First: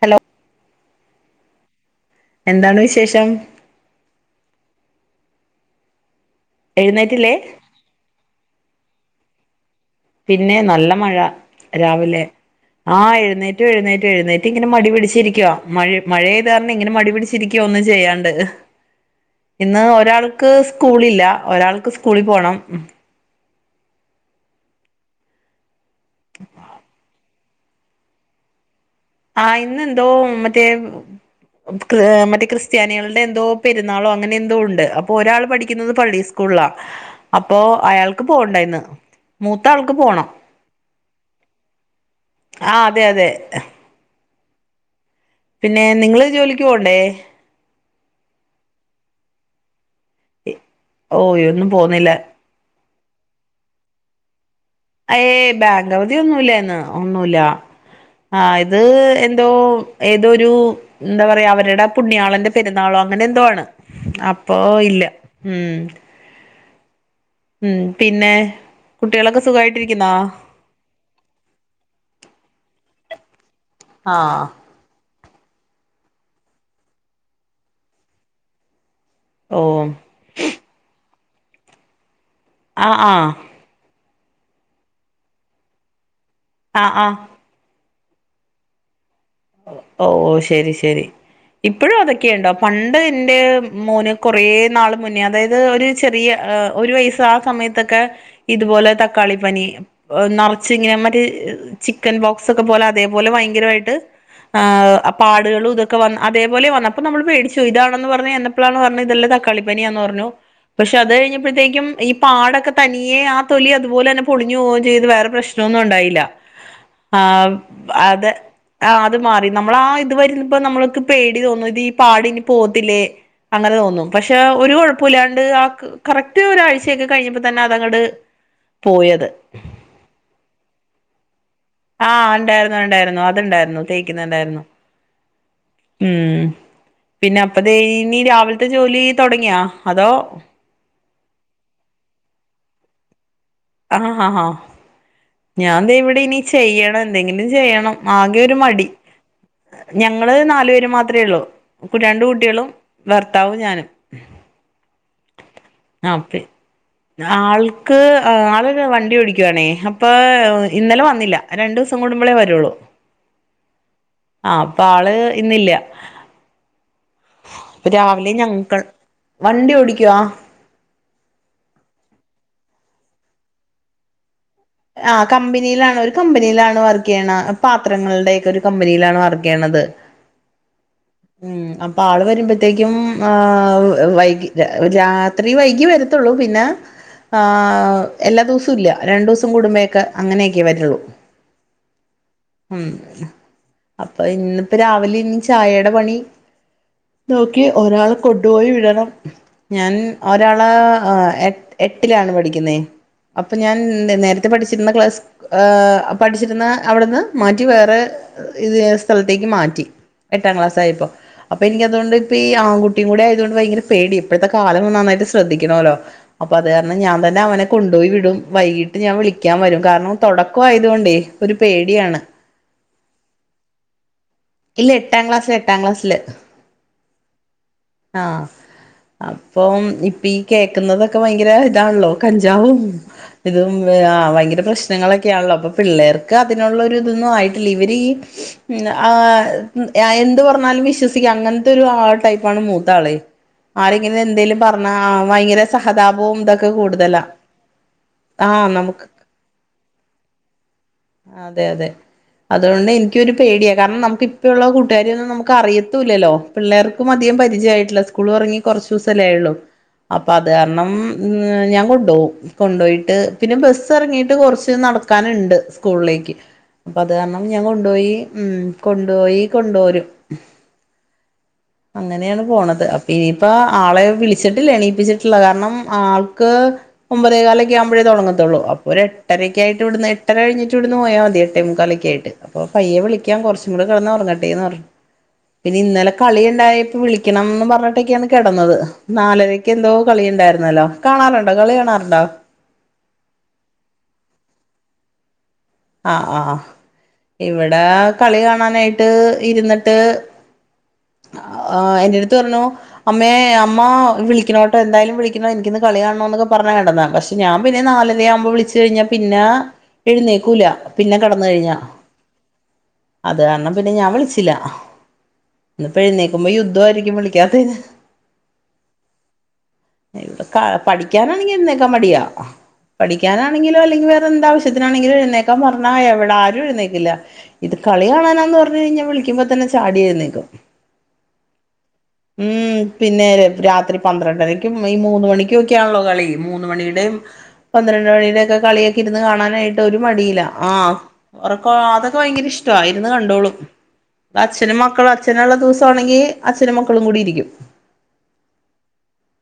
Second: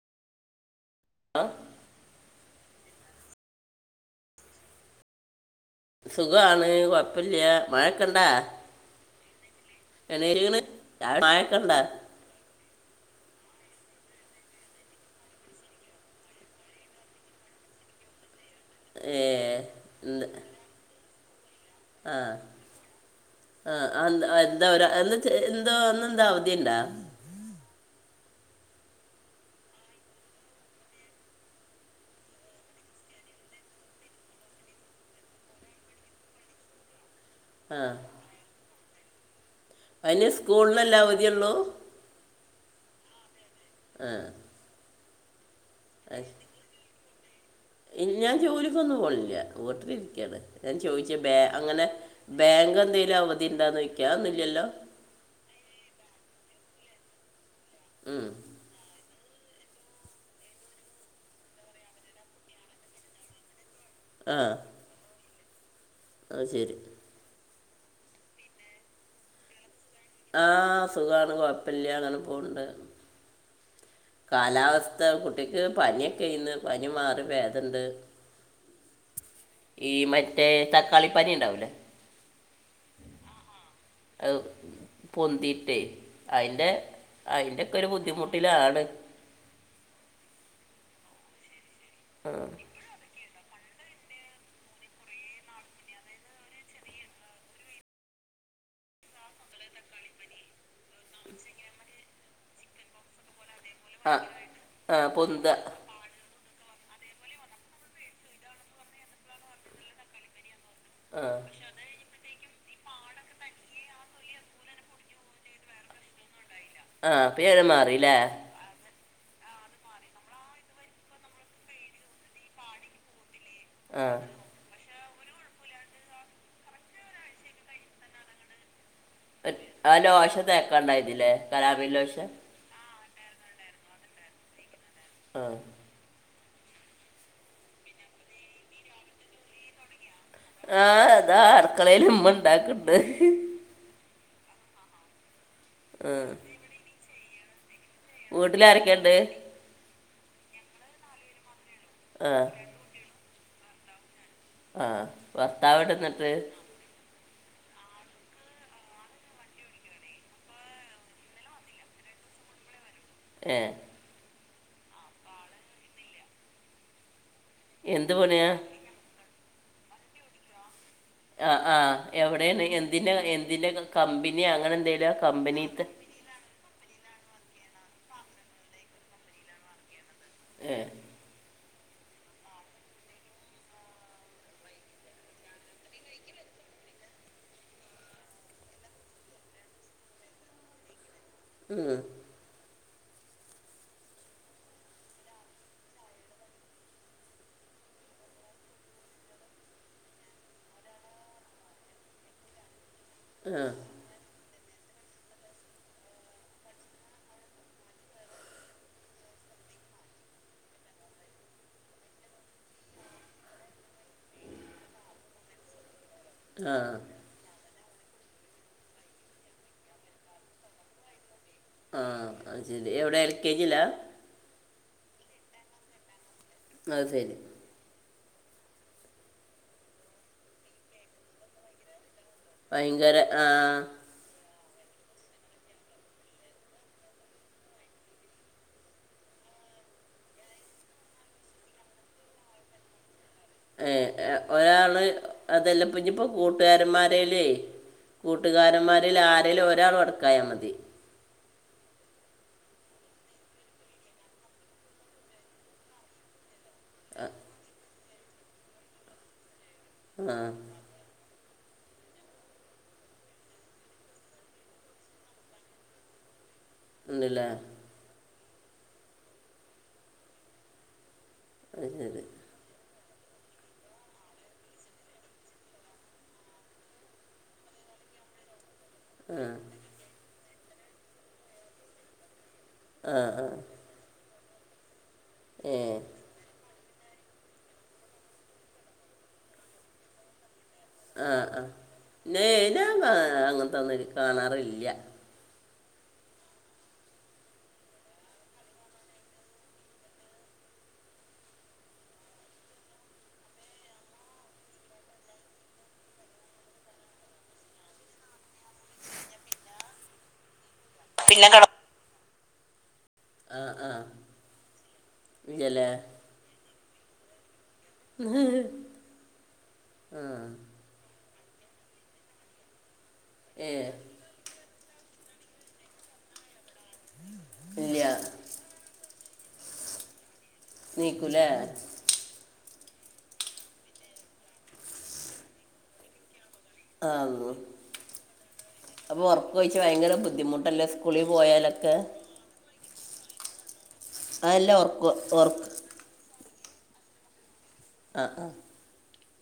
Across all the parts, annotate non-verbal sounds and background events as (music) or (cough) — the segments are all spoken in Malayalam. ഹലോ ആഹ് എന്താണ് വിശേഷം സുഖാണ് എഴുന്നേറ്റില്ലേ കൊഴപ്പല്ല്യ മഴക്കണ്ടാ പിന്നെ നല്ല മഴ എഴുനേറ്റിക്കണ് മായൊക്കെണ്ടാ രാവിലെ ആഹ് എഴുന്നേറ്റ എഴുന്നേറ്റും എഴുന്നേറ്റ് ഇങ്ങനെ മടി പിടിച്ചിരിക്കുവാ മഴ മഴ്താരണം ഇങ്ങനെ മടി പിടിച്ച രിക്ക ഒന്നും ചെയ്യാണ്ട് ഏ ഇന്ന് എന്ത്- ഒരാൾക്ക് സ്കൂലില്ല ഒരാൾക്ക് സ്കൂളി പോണം ആഹ് എന്താ എന്തോ ഒര അ എന്താ അവധിയ ഇണ്ടാ ആഹ് ഇന്നെന്തോ മറ്റേ മറ്റേ ക്രിസ്ത്യാനികളുടെ എന്തോ പെരുന്നാളോ അങ്ങനെ എന്തോ ഉണ്ട് അപ്പോ ഒരാൾ പഠിക്കുന്നത് പള്ളി സ്കൂളിലാ അപ്പോ ആ അയാൾക്ക് പോണ്ട ഇന്ന് മൂത്ത ആൾക്ക് പോണം സ്കൂളിൽ എല്ല അവധി ഉള്ളൂ ആഹ് അതെ അതെ ആഹ് പിന്നെ നിങ്ങള് ജോലിക്ക് പോകണ്ടേ ഞാൻ ജോലിക്കൊന്നും പോനില്ല വീട്ടിലിരിക്കാണ് ഞാൻ ചോദിച്ച ബേ ഓയ് ഒന്നും അങ്ങനെ പോന്നില്ല ബാങ്ക് ന്തെങ്കിലും അവധി ണ്ടാന്ന് ചോയ്ക്കാ അതൊന്നുല്ലല്ലോ ഏ ബാങ്ക് വതി ഒന്നുമല്ലന്ന് ഒന്നുല്ല ഉം. ആഹ് അത് എന്തോ ഏതോരു എന്താ പറയാ അവരുടെ പുണ്യാളന്റെ പെരുന്നാളോ അങ്ങനെ എന്തോ വാണ് ആ അപ്പൊ ഇല്ല ഉം അത് ശരി ഉം പിന്നെ കുട്ടികളൊക്കെ സുഖമായിട്ടിരിക്കുന്നാ ആ സുഖാണ് കുഴപ്പല്ല ങ്ങനെ പോണ് ണ്ട് ആഹ് കാലാവസ്ഥ കുട്ടിക്ക് പനിയൊക്കെയിന്ന് പനി മാറി ഭേദണ്ട് ഓ ഈ മറ്റേ തക്കാളിപ്പനി ണ്ടാവൂലെ ആ ആഹ് പൊന്തിട്ടേ അയ്ൻ്റെ ആ ആ അയിന്റെക്കെ ഒരു ബുദ്ധിമുട്ടിലാണ് ഓ ഓ ശരി ശരി ഇപ്പോഴും അതൊക്കെ ഉണ്ടോ പണ്ട് ന്റെ മോന് കൊറേ നാള് മുന്നേ അതായത് ഒരു ചെറിയ ഒരു വയസ് ആ സമയത്തൊക്കെ ഇതുപോലെ തക്കാളിപ്പനി നറച്ചിങ്ങനെ മറ്റ ചിക്കൻബോക്സ് പോലെ അതേപോലെ ഭയങ്കരായിട്ട് ആ ആ പൊന്ത പാട്കള് ഇത് ക്ക അതേപോലെ വന്ന് അപ്പ നമ്മ പേടിച്ചു ഇതാണെന്ന് പറഞ്ഞു എന്നപ്പോളാണ് പറഞ്ഞ ഇതെല്ല തക്കളിപ്പനിയാന്ന് പറഞ്ഞു പക്ഷെ അത് ആ കഴിഞ്ഞപ്പോഴത്തേക്കും ഈ പാടൊക്കെ തനിയെ ആ തൊലി അതുപോലെ തന്നെ പൊളിഞ്ഞു പോവുകയും ചെയ്ത് വേറെ പ്രശ്നൊന്നും ണ്ടായില്ല ആ അപ്പം ആഹ് ഞാൻ മാറിയില്ലേ അതെ ആ അത് മാറി നമ്മള ആ ഇത് വരുന്ന ഇപ്പോ നമ്മൾക്ക് പേടി തോന്നും ഇത് ഈ പാട് ഇനി പോത്തില്ലേ അങ്ങനെ ആ തോന്നും പക്ഷെ ഒരുകൊഴ പുലാണ്ട് ആ കറക്റ്റ് ഒരാഴ്ചയൊക്കെ കഴിഞ്ഞപ്പോൾ തന്നെ അതങ്ങട് പോയത് ആ ലോഷത്തെക്കാണ്ട യിന്നില്ലേ ആഹ് ണ്ടായിരുന്നു ണ്ടായിരുന്നു അത്ണ്ടായിരുന്നു തേക്കുന്നുണ്ടായിരുന്നു ആഹ് ഉം പിന്നെ അപ്പതേ നീ രാവിലത്തെ ജോലി തുടങ്ങിയാ അതോ ആഹ് ദാ അടുക്കളേല് ഇമ്മ ഇണ്ടാക്ണ്ട് ആഹ് ആഹ് ഞാൻ ദേ ആ ഇവിടെ ഇനി ചെയ്യണം എന്തെങ്കിലും ചെയ്യണം ആകെ ഒരു മടി വീട്ടിലാരൊക്കെയുണ്ട് ഞങ്ങള് നാലു പേര് മാത്രേ ഉള്ളൂ രണ്ട് ആ കുട്ടികളും ഭർത്താവും ഞാനും ആഹ് ഭർത്താവേവിടെ ന്നിട്ട് അപ്പെ ആൾക്ക് ആളൊരു വണ്ടി ഓടിക്കുവാണേ അപ്പോ ഇന്നലെ വന്നില്ല രണ്ട് ദിവസം കൂടുമ്പളേ വരുള്ളൂ (inaudible) ഏഹ് ആഹ് അപ്പൊ ആള് ഇന്നില്ല അപ്പൊ എന്ത് രാവിലെ പണിയാ ഞങ്ങങ്കൾ വണ്ടി ഓടിക്കുവാ ആഹ് ആഹ് എവിടെയാണ് എന്തിൻ്റെ എന്തിൻ്റെ കമ്പനി അങ്ങന ആഹ് കമ്പനിയിലാണ് ഒരു കമ്പനിയിലാണ് വർക്ക് ചെയ്യണ പാത്രങ്ങളുടെ ഒക്കെ ഒരു കമ്പനിയിലാണ് വർക്ക് ചെയ്യണത് ഏഹ് ഉം അപ്പൊ ആള് വരുമ്പോത്തേക്കും ആഹ് വൈകി ര രാ ത്രി വൈകി വരത്തുള്ളൂ പിന്നെ ആഹ് എല്ലാ ദിവസവും ഇല്ല രണ്ട് ദിവസു കുടുംബൊകെ അങ്ങനൊക്കെ വരുള്ളൂ ഉം ഉം അപ്പൊ ഇന്നിപ്പം രാവിലെ ഇനി ചായേടെ പണി നോക്കിയേ ഒരാളെ കൊണ്ടുപോയി വിടണം ഞാൻ ഒരാളാ എട്ട് എട്ടിലാണ് പഠിക്കുന്നേ അപ്പൊ ആ ഞാൻ നേര ത്തെ പഠിച്ചിരുന്ന ക്ലാസ് ഏഹ് പഠിച്ചിരുന്ന അവിടുന്ന് മാറ്റി വേറെ ഇതേ സ്ഥലത്തേക്ക് മാറ്റി എട്ടാം ക്ലാസ്സായപ്പോ അപ്പൊ എനിക്ക് അത്കൊണ്ട് ഇപ്പോ ഈ ആൺകുട്ടിയും കൂടെയായതുകൊണ്ട് ഭയങ്കര പേടി ഇപ്പോഴത്തെ കാലം നന്നായിട്ട് ശ്രദ്ധിക്കണമല്ലോ അപ്പൊ അത് ആ കാരണം ഞാൻ തന്നെ അവനെ കൊണ്ട്പോയി വിടും വൈകീട്ട് ഞാൻ വിളി ക്കാൻ വരും കാരണം തുടക്കായതുകൊണ്ടേ ഒരു പേടിയാണ് ആഹ് ശരി എവിടെ എൽ കെ ജിയിലാ ഇല്ല എട്ടാം ക്ലാസില് എട്ടാം ക്ലാസില് അത് ശരി ആഹ് അപ്പം ഇപ്പീ കേക്കുന്നതൊക്കെ ഭയങ്കര ഇതാണല്ലോ കഞ്ചാവും ഭയങ്കര ആ ഇതും ആഹ് ഭയങ്കര പ്രശ് നങ്ങളൊക്കെയാണല്ലോ അപ്പൊ പിള്ളേർക്ക് അതിനുള്ള ഒരു ഇതൊന്നും ആയിട്ടില്ല ഇവര് ഈ ആ എന്ത് പറഞ്ഞാലും വിശ്വസിക്കാം അങ്ങനത്തെ ഒരു ആ ടൈപ്പാണ് മൂത്താളെ ഏഹ് ഒരാള് ഭയങ്കര അതെല്ലപിന്നിപ്പോ സഹതാപവും ഇതൊക്കെ കൂടുതലാ കൂട്ടുകാരന്മാരയിലെ ആഹ് നമുക്ക് കൂട്ടുകാരന്മാരിൽ ആരേലും ഒരാൾ ബെടക്കായാൽ മതി അതെ അതെ അതുകൊണ്ട് എനിക്കൊരു പേടിയാ കാരണം നമുക്ക് ഇപ്പ ഉള്ള കൂട്ടുകാരെയൊന്നും നമുക്ക് അറിയത്തൂല്ലല്ലോ പിള്ളേർക്കും അധികം പരിചയമായിട്ടില്ല സ്കൂൾ തൊറങ്ങി കുറച്ച് ദിവസല്ലേ ആയുള്ളു അപ്പൊ ആ അത് കാരണം ഞാൻ കൊണ്ടുപോകും കൊണ്ടുപോയിട്ട് പിന്നെ ബസ്സ് ഇറങ്ങിട്ട് കുറച്ച് നടക്കാനുണ്ട് സ്കൂളിലേക്ക് അപ്പം അത് കാരണം ഉണ്ടല്ലേ ഞാൻ കൊണ്ടുപോയി ഉം കൊണ്ടുപോയി കൊണ്ടുപോരും അത് ശരി അങ്ങനെയാണ് പോണത് ഇനിയിപ്പ ആളെ വിളിച്ചിട്ടില്ല എണീപ്പിച്ചിട്ടില്ല കാരണം ആൾക്ക് ഒമ്പതേകാലൊക്കെ ആകുമ്പഴേ തൊടങ്ങത്തോള്ളൂ അപ് ഒരു ആ എട്ടരക്കായിട്ട് ഇവിടുന്ന് എട്ടരകഴിട്ട് വിടുന്ന് പോയാൽ മതി എട്ടേമുക്കാലൊക്ക ആയിട്ട് അപ്പൊ പയ്യെ ആ വിളിക്കാം ആ കുറച്ചും കൂടെ കിടന്നുറങ്ങട്ടെന്ന് പറഞ്ഞു ഏ പിന്നെ ഇന്നലെ കളി ഉണ്ടായപോ വിളിക്കണന്ന് പറഞ്ഞിട്ടൊക്കെയാണ് കിടന്നത് നാലരക്ക് എന്തോ കളി ഉണ്ടായിരുന്നല്ലോ ആ കാണാറുണ്ടോ ആ കളി കാണാറുണ്ടോ നേ ഞാൻ ങാ അങ്ങനെത്തോന്നും കാണാറില്യ ആഹ് ആഹ് ആഹ് ഇവിടെ കളി കാണാനായിട്ട് ഇരുന്നിട്ട് ആഹ് എന്റെടുത്ത് പറഞ്ഞു അമ്മേ അമ്മ വിളിക്കണോട്ടോ എന്തായാലും വിളിക്കണോ എനിക്കിന്ന് കളി കാണോന്നൊക്കെ പറഞ്ഞ കിടന്നെ പക് ഞാൻ പിന്നെ നാലര ആവുമ്പോൾ വിളിച്ചു കഴിഞ്ഞാൽ പിന്നെ എഴുന്നേ ൽക്കൂല പിന്നെ കിടന്ന് കഴിഞ്ഞ അത് ആ കാരണം ആ പിന്നെ ഞാൻ വിളിച്ചില്ല ഇല്ലല്ലേ ഇന്ന്പ്പോ എഴുന്നേക്കുമ്പോ യുദ്ധമായിരിക്കും വിളിക്കാത്തതിന് ആഹ് പഠിക്കാനാണെങ്കിൽ എഴ്ന്നേൽക്കാൻ മടിയാ ഏ പഠിക്കാനാണെങ്കിലോ അല്ലെങ്കിൽ വേറെ എന്താവശ്യത്തിനാണെങ്കിലോ ഏഴ്ന്നേൽക്കാൻ പറഞ്ഞ എവിടാ ആരും എഴുന്നേക്കില്ല. ഇത് ഇല്ല കളി കാണാനാന്ന് പറഞ് കഴിഞ്ഞ വിളിക്കുമ്പോ പ്പോ തന്നെ ചാടി എഴ്നേൽക്കും ണീക്കുലെ ഉം പിന്നെ രാത്രി പന്ത്രണ്ടരയ്ക്കും ഈ മൂന്ന് മണിക്കും ഒക്കെയാണല്ലോ കളി മൂന്ന് ആ മണിയുടെയും പന്ത്രണ്ട് മണിയുടെ ഒക്കെ കളിയൊക്കെ ഇരുന്ന് അപ്പോൾ ഉറക്കം ഒഴിച്ച് കാണാനായിട്ട് ഒരു ഭയങ്കര മടിയില്ല ബുദ്ധിമുട്ടല്ലേ ആഹ് സ്കൂളിൽ ഒറക്ക പോയാലൊക്കെ അതൊക്കെ ഭയങ്കര ഇഷ്ട ഇരുന്നു കണ്ടോളും അതല്ല അച്ഛനും മക്കളും ഉറക്ക അച്ഛനുള്ള ഉറക്ക ദിവസാണെങ്കി അച്ഛനും മക്കളും കൂടി ഇരിക്കും ആ ആ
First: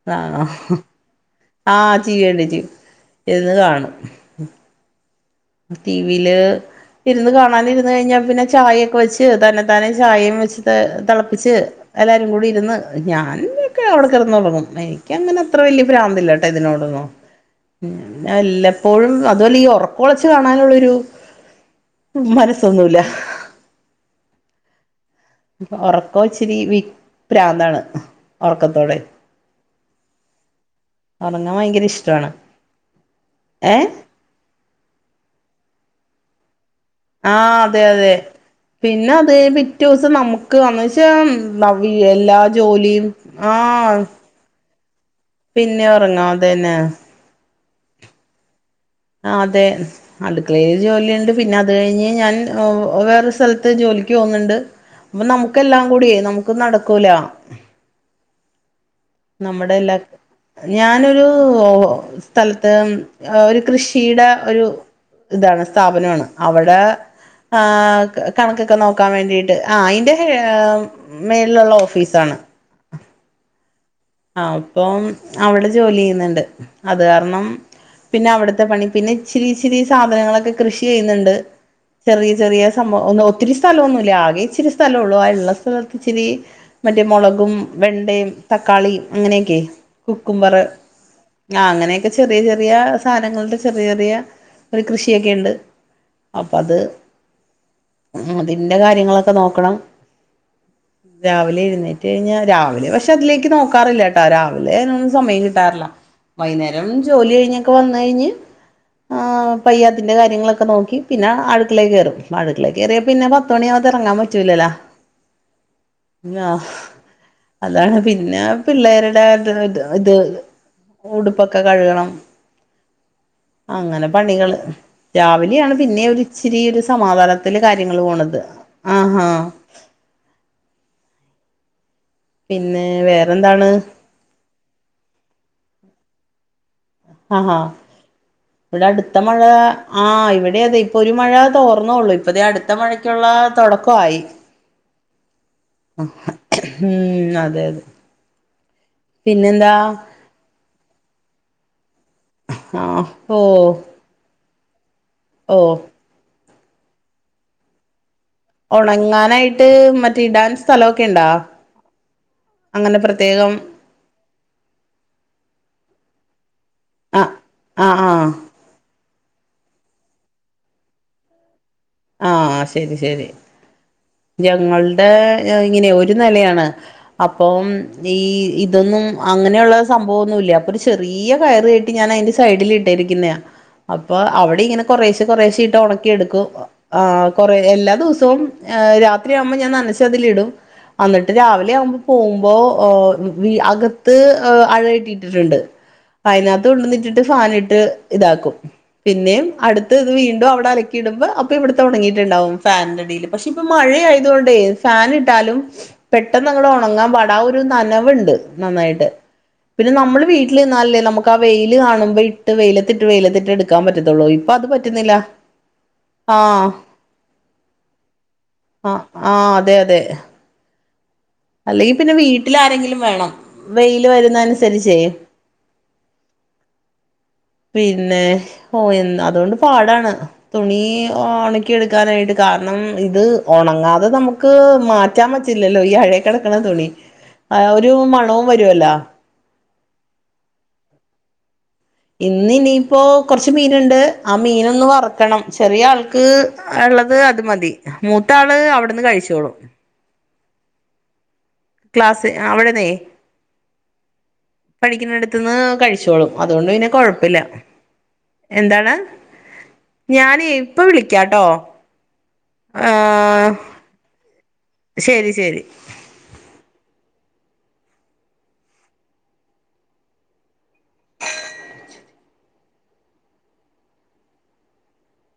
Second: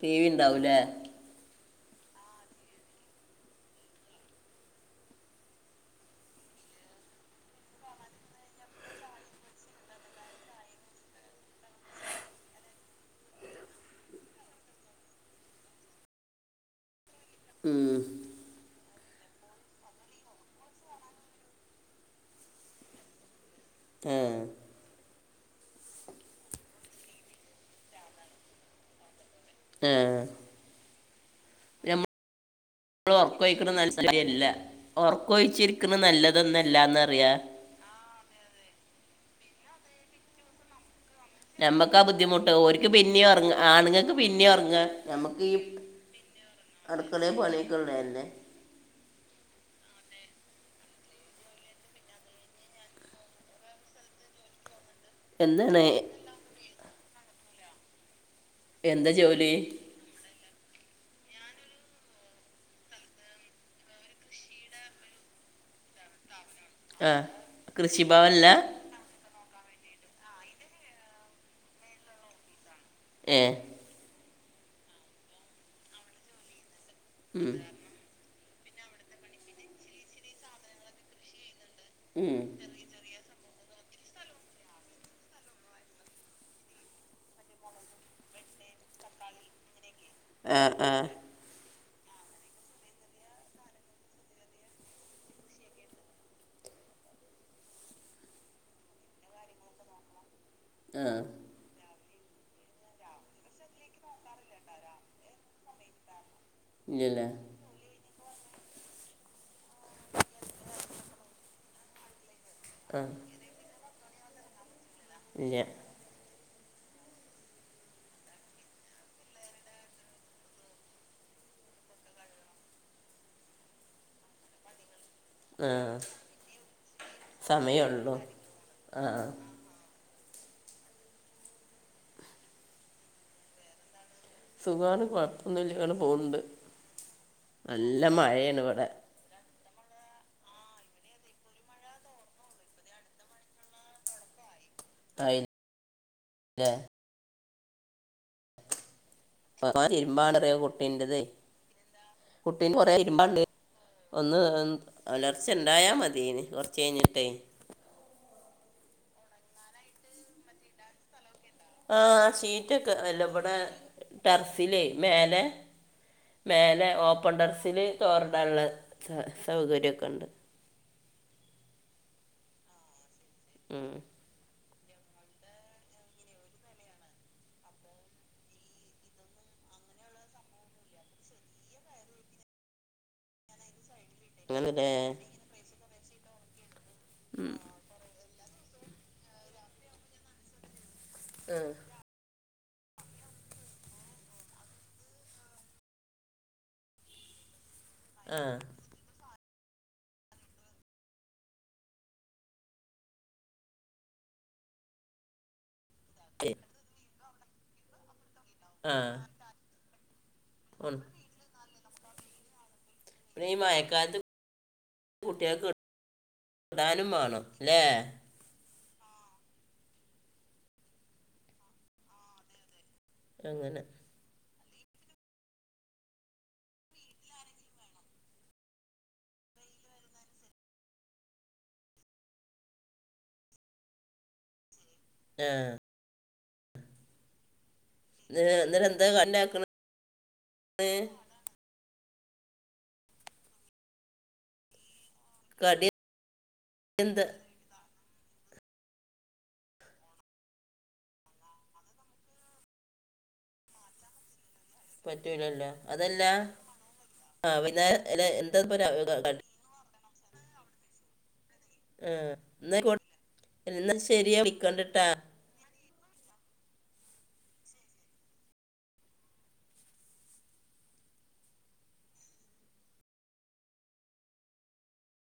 ടി വി ഉണ്ടാവൂലേ ആഹ് ആഹ് ടി വി യുണ്ട് ടി വി ഇരുന്നു കാണും ടീവിയില് ഇരുന്ന് കാണാൻ ഇരുന്ന് കഴിഞ്ഞാൽ പിന്നെ ചായയൊക്കെ വെച്ച് തന്നെ താനെ ചായയും വെച്ച് തിളപ്പിച്ച് എല്ലാരും കൂടി ഇരുന്ന് ഞാനൻക്കെ അവിടെ കിടന്നുറങ്ങും എനിക്കങ്ങനെ അത്ര വലിയ പ്രാന്തില്ല ഇതിനോടൊന്നും. ഉം ന്നെ വല്ലപ്പോഴും അതുല്ല ഈ ഒറ ഒളിച്ചു കാണാനുള്ളൊരു മനസ്സൊന്നുല്ല. ഏഹ്. ഒറക്കൊച്ചിരി വി പ്രാന്താണ്. ഉറക്കത്തോടെ. ആ ഒറങ്ങാൻ ഭയങ്കര ഇഷ്ടാണ്. ഉറക്കോയ്ക്കണത് ശെരിയല്ല. ഉറക്കൊഴിച്ചിരിക്കണ നല്ലതൊന്നല്ലാ ന്ന്. ആഹ്. തെ തെ പിന്നെ അത് പിറ്റേ സം നമുക്ക് ന്ന് ച്ചാ ഞമ്മക്കാ ബുദ്ധിമുട്ട്. ഓര്ക്ക് പിന്നെ ഉറങ്ങാ. ആഹ് ആണുങ്ങൾക്ക് പിന്നിം ഉറങ്ങ. ഞമ്മക്കീ പിന്നെ ഉറങ്ങാം അതന്നെ അടുക്കളേ പണിയൊക്കെ ള്ളല്ലെ. ആഹ് തെ. അടുക്കളയില് ജോലിയുണ്ട്. പിന്നെ അത് കഴിഞ്ഞ് ഞാൻ വേറെ സ്ഥലത്ത് ജോലിക്ക് പോകുന്നുണ്ട്. അപ്പൊ എന്താണ് നമുക്കെല്ലാം കൂടി നമുക്ക് നടക്കൂല. എന്താ ജോലി നമ്മുടെ എല്ലാ ഞാനൊരു സ്ഥലത്ത് ഒരു കൃഷിടെ ഒരു താണ്. സ്ഥാപനാണ്. അവിടെ ആ ആഹ് കൃഷിഭവനില കണക്കൊക്കെ നോ ക്കാ വേണ്ടിട്ട്. ആഹ് അയിൻ്റെ മേലിലുള്ള ഓഫീസാണ്. ഏഹ് അപ്പം അവിടെ ജോലി ചെയ്യുന്നുണ്ട്. അത് കാരണം ഉം. പിന്നെ അവിടുത്തെ പണി. പിന്നെ ഇച്ചിരി ഇച്ചിരി സാധനങ്ങളൊക്കെ കൃഷി ചെയ്യുന്നുണ്ട്. ഉം. ചെറിയ ചെറിയ സംഭവ ഒത്തിരി സ്ഥലമൊന്നുല്യ. ആകെ ഇച്ചിരി സ്ഥല ള്ളൂ. ആ ള്ള സ്ഥലത്ത് ഇച്ചിരി മറ്റേ മുളകും വെണ്ടേം തക്കാളീം അങ്ങനെയൊക്കെ ആ കുക്കുംബറ് ആ ആഹ് അങ്ങനെയൊക്കെ ചെറിയ ചെറിയ സാധനങ്ങളുടെ ചെറിയ ചെറിയ ഒരു കൃഷിയൊക്കെ ഉണ്ട്. അപ്പ ത് അതിന്റെ കാര്യങ്ങളൊക്കെ നോക്കണം. ആ രാവിലെ എഴ്ന്നേറ്റ് കഴിഞ്ഞാ രാവിലെ പക്ഷെ അതിലേക്ക് നോക്കാറില്ല. ട്ടൊ. രാവിലെഅയ്നൊന്നും സമയം കിട്ടാറില്ല. വൈന്നേരം ഇല്ലല്ലേ ജോലി കഴിഞ്ഞാ ഒക്കെ വന്ന് കഴിഞ്ഞ് ആ പയ്യെ അതിന്റെ കാര്യങ്ങളൊക്കെ നോക്കി പിന്നെ അടുക്കളെ കേറും. അടുക്കളേൽ ആ കേറിയാ പിന്നെ പത്തുമണിയാവാതെ ഇറങ്ങാൻ പറ്റൂലല്ലോ. ഇല്യ. ആഹ്. അതാണ് പി പിന്നെ പിള്ളേരുടെ ഇത് ത് ഉടുപ്പൊക്കെ കഴുകണം. അങ്ങനെ പണികള്. ആ രാവിലെണ് പിന്നെ ഒര്ച്ചിരി ഒരു സമാധാനത്തില് കാര്യങ്ങള് സമയമുള്ളൂ പോണത്. ആ ആഹ് ആഹ് പിന്നെ വേറെന്താണ്. സുഖാണ്. കുഴപ്പൊന്നില്ല. ഇങ്ങനെ പോണ് ണ്ട്. ആഹ് ഹാ ഇവ്ട ഇവിടെ അടുത്ത മഴ ആഹ് ഇവിടെ അതെ. ഇപ്പൊ ഒരു മഴ തോർന്നള്ളു. ഇപ്പ തെ അടുത്ത മഴക്കുള്ള തുടക്കമായി. ആയി ആഹ് ഉം അതെ തെ. പ തിരുമ്പാണ്ടറിയോ കുട്ടീന്റെത്. കുട്ടീന്റ് ആ കൊറേ ഓ തിരുമ്പാണ്ട്. ഒന്ന് ഒലർച്ച ഓ ണ്ടായാ മതിയേന്. കുറച്ചഴിഞ്ഞിട്ടേ. ഉണങ്ങാനായിട്ട് മറ്റേ ഇടാൻ സ്ഥലക്കെ ണ്ടാ. ആഹ് ഷീറ്റ് ഒക്കെ. അല്ല ബടെ ടെറസിലേ മേലെ മേലെ ആ ഓപ്പണ്ടർസില് ആ ആ തോരിടാൻള്ള സൗകര്യക്കെണ്ട്. ആഹ് ശരി ശരി ഉം. ഞങ്ങളുടെ ഇങ്ങനെ ഒരു നെലയാണ്. അപ്പം ഈ ഇതൊന്നും അങ്ങനെയുള്ള സംഭവോന്നുല്ല അപ്പൊ ഒരു ചെറിയ കയർകെ ട്ടി ഞാൻ അതിന്റെ സൈഡില് ഇട്ടെരിക്കുന്നെയാ അപ്പൊ അവിടെ ഇങ്ങനെ അങ്ങനല്ലേ കൊറേഷെ കൊറേഷെഇട്ട് ഒണക്കിഎടുക്കും. ആ ഉം. കൊറെ എല്ലാ ദിവസവും രാത്രിയാവുമ്പോ ഞാൻ നനച്ചതിലിടും. അന്നിട്ട് ആ രാവിലെ ആവുമ്പം. പോകുമ്പോ അകത്ത് അഴ കെട്ടി ഇട്ടിട്ടിട്ടുണ്ട്. അപ്പ അയിനാത്ത് കൊണ്ടൊന്നിട്ടിട്ട് ഫാനിട്ട്. ആ ഇതാക്കും പിന്നെയും അടുത്ത് ഇത് വീണ്ടും അവിടെ അലക്കിടുമ്പോ അപ്പ് പ്പതിന് ഇവിടത്തെ ഒണങ്ങിയിട്ടുണ്ടാവും ഫാനിന്റടീല് പക്ഷെ ഇപ്പ മഴെ ആയതുകൊണ്ടേ ഫാൻ ഇട്ടാലും. ശരി. പെട്ടെന്നങ്ങട് ഒണങ്ങാൻ പാടാ ആഒരു നനവുണ്ട്. ആ നന്നായിട്ട് പിന്നെ നമ്മള് വീട്ടിൽ നിന്നാലല്ലേ ഉണ്ട്. നമുക്കാവെയില് കാണുമ്പോ ഇട്ട് വെയില ത്തിട്ട് പിന്നെ വെയിലത്തിട്ട് ഈ എടുക്കാ പറ്റത്തുള്ളൂ ഇപ്പൊ അത് പറ്റുന്നില്ല. ആഹ് ടാനും വാണം ല്ലേ. ആ ആ അതെ, അതെ. അല്ലെങ്കി പിന്നെ വീട്ടിലാരെങ്കിലും വേണം അങ്ങനെ വെയില് വരുന്നനുസരിച്ചേ. പിന്നെ ഓ എ അതുകൊണ്ട് പാടാണ്. തുണി ഒണക്കിയെടുക്കാനായിട്ട് കാരണം ഇത് ഒണങ്ങാതെ നമുക്ക് മാ റ്റാൻ ആ പറ്റില്ലല്ലോ ഈ അഴേ കിടക്കണ തുണി ആ ഒരു മണവും വരുവല്ലോ. ന്നാക്കണ്. ഏ ഇന്ന് ഇനിയിപ്പോകുറച്ച് മീനൊണ്ട് ആ മീനൊന്ന് വർ ക്കണം ചെറിയ കടി ആൾക്ക് ഉള്ളത് എന്താ അത് മതി മൂത്ത ആള് അവിടുന്ന് കഴിച്ചോളും. ക്ലാസ് അവിടന്നേ. പഠിക്കന്നടുത്ത്ന്ന് പറ്റൂലല്ലോ അതല്ല കഴിച്ചോളും അതുകൊണ്ട് പിന്നെ കൊഴപ്പില്ല. ആ വൈകുന്നേരം അല്ല എന്താ ഇപ്പൊ എന്താണ്? രാ- ക- കടി ഞാനെ ഇപ്പൊ വിളിക്കാട്ടോ. ആ ആ ന്നയി ന്നാ ശരിഞാ വിളിക്കണ്ട്. ശരി ശരി.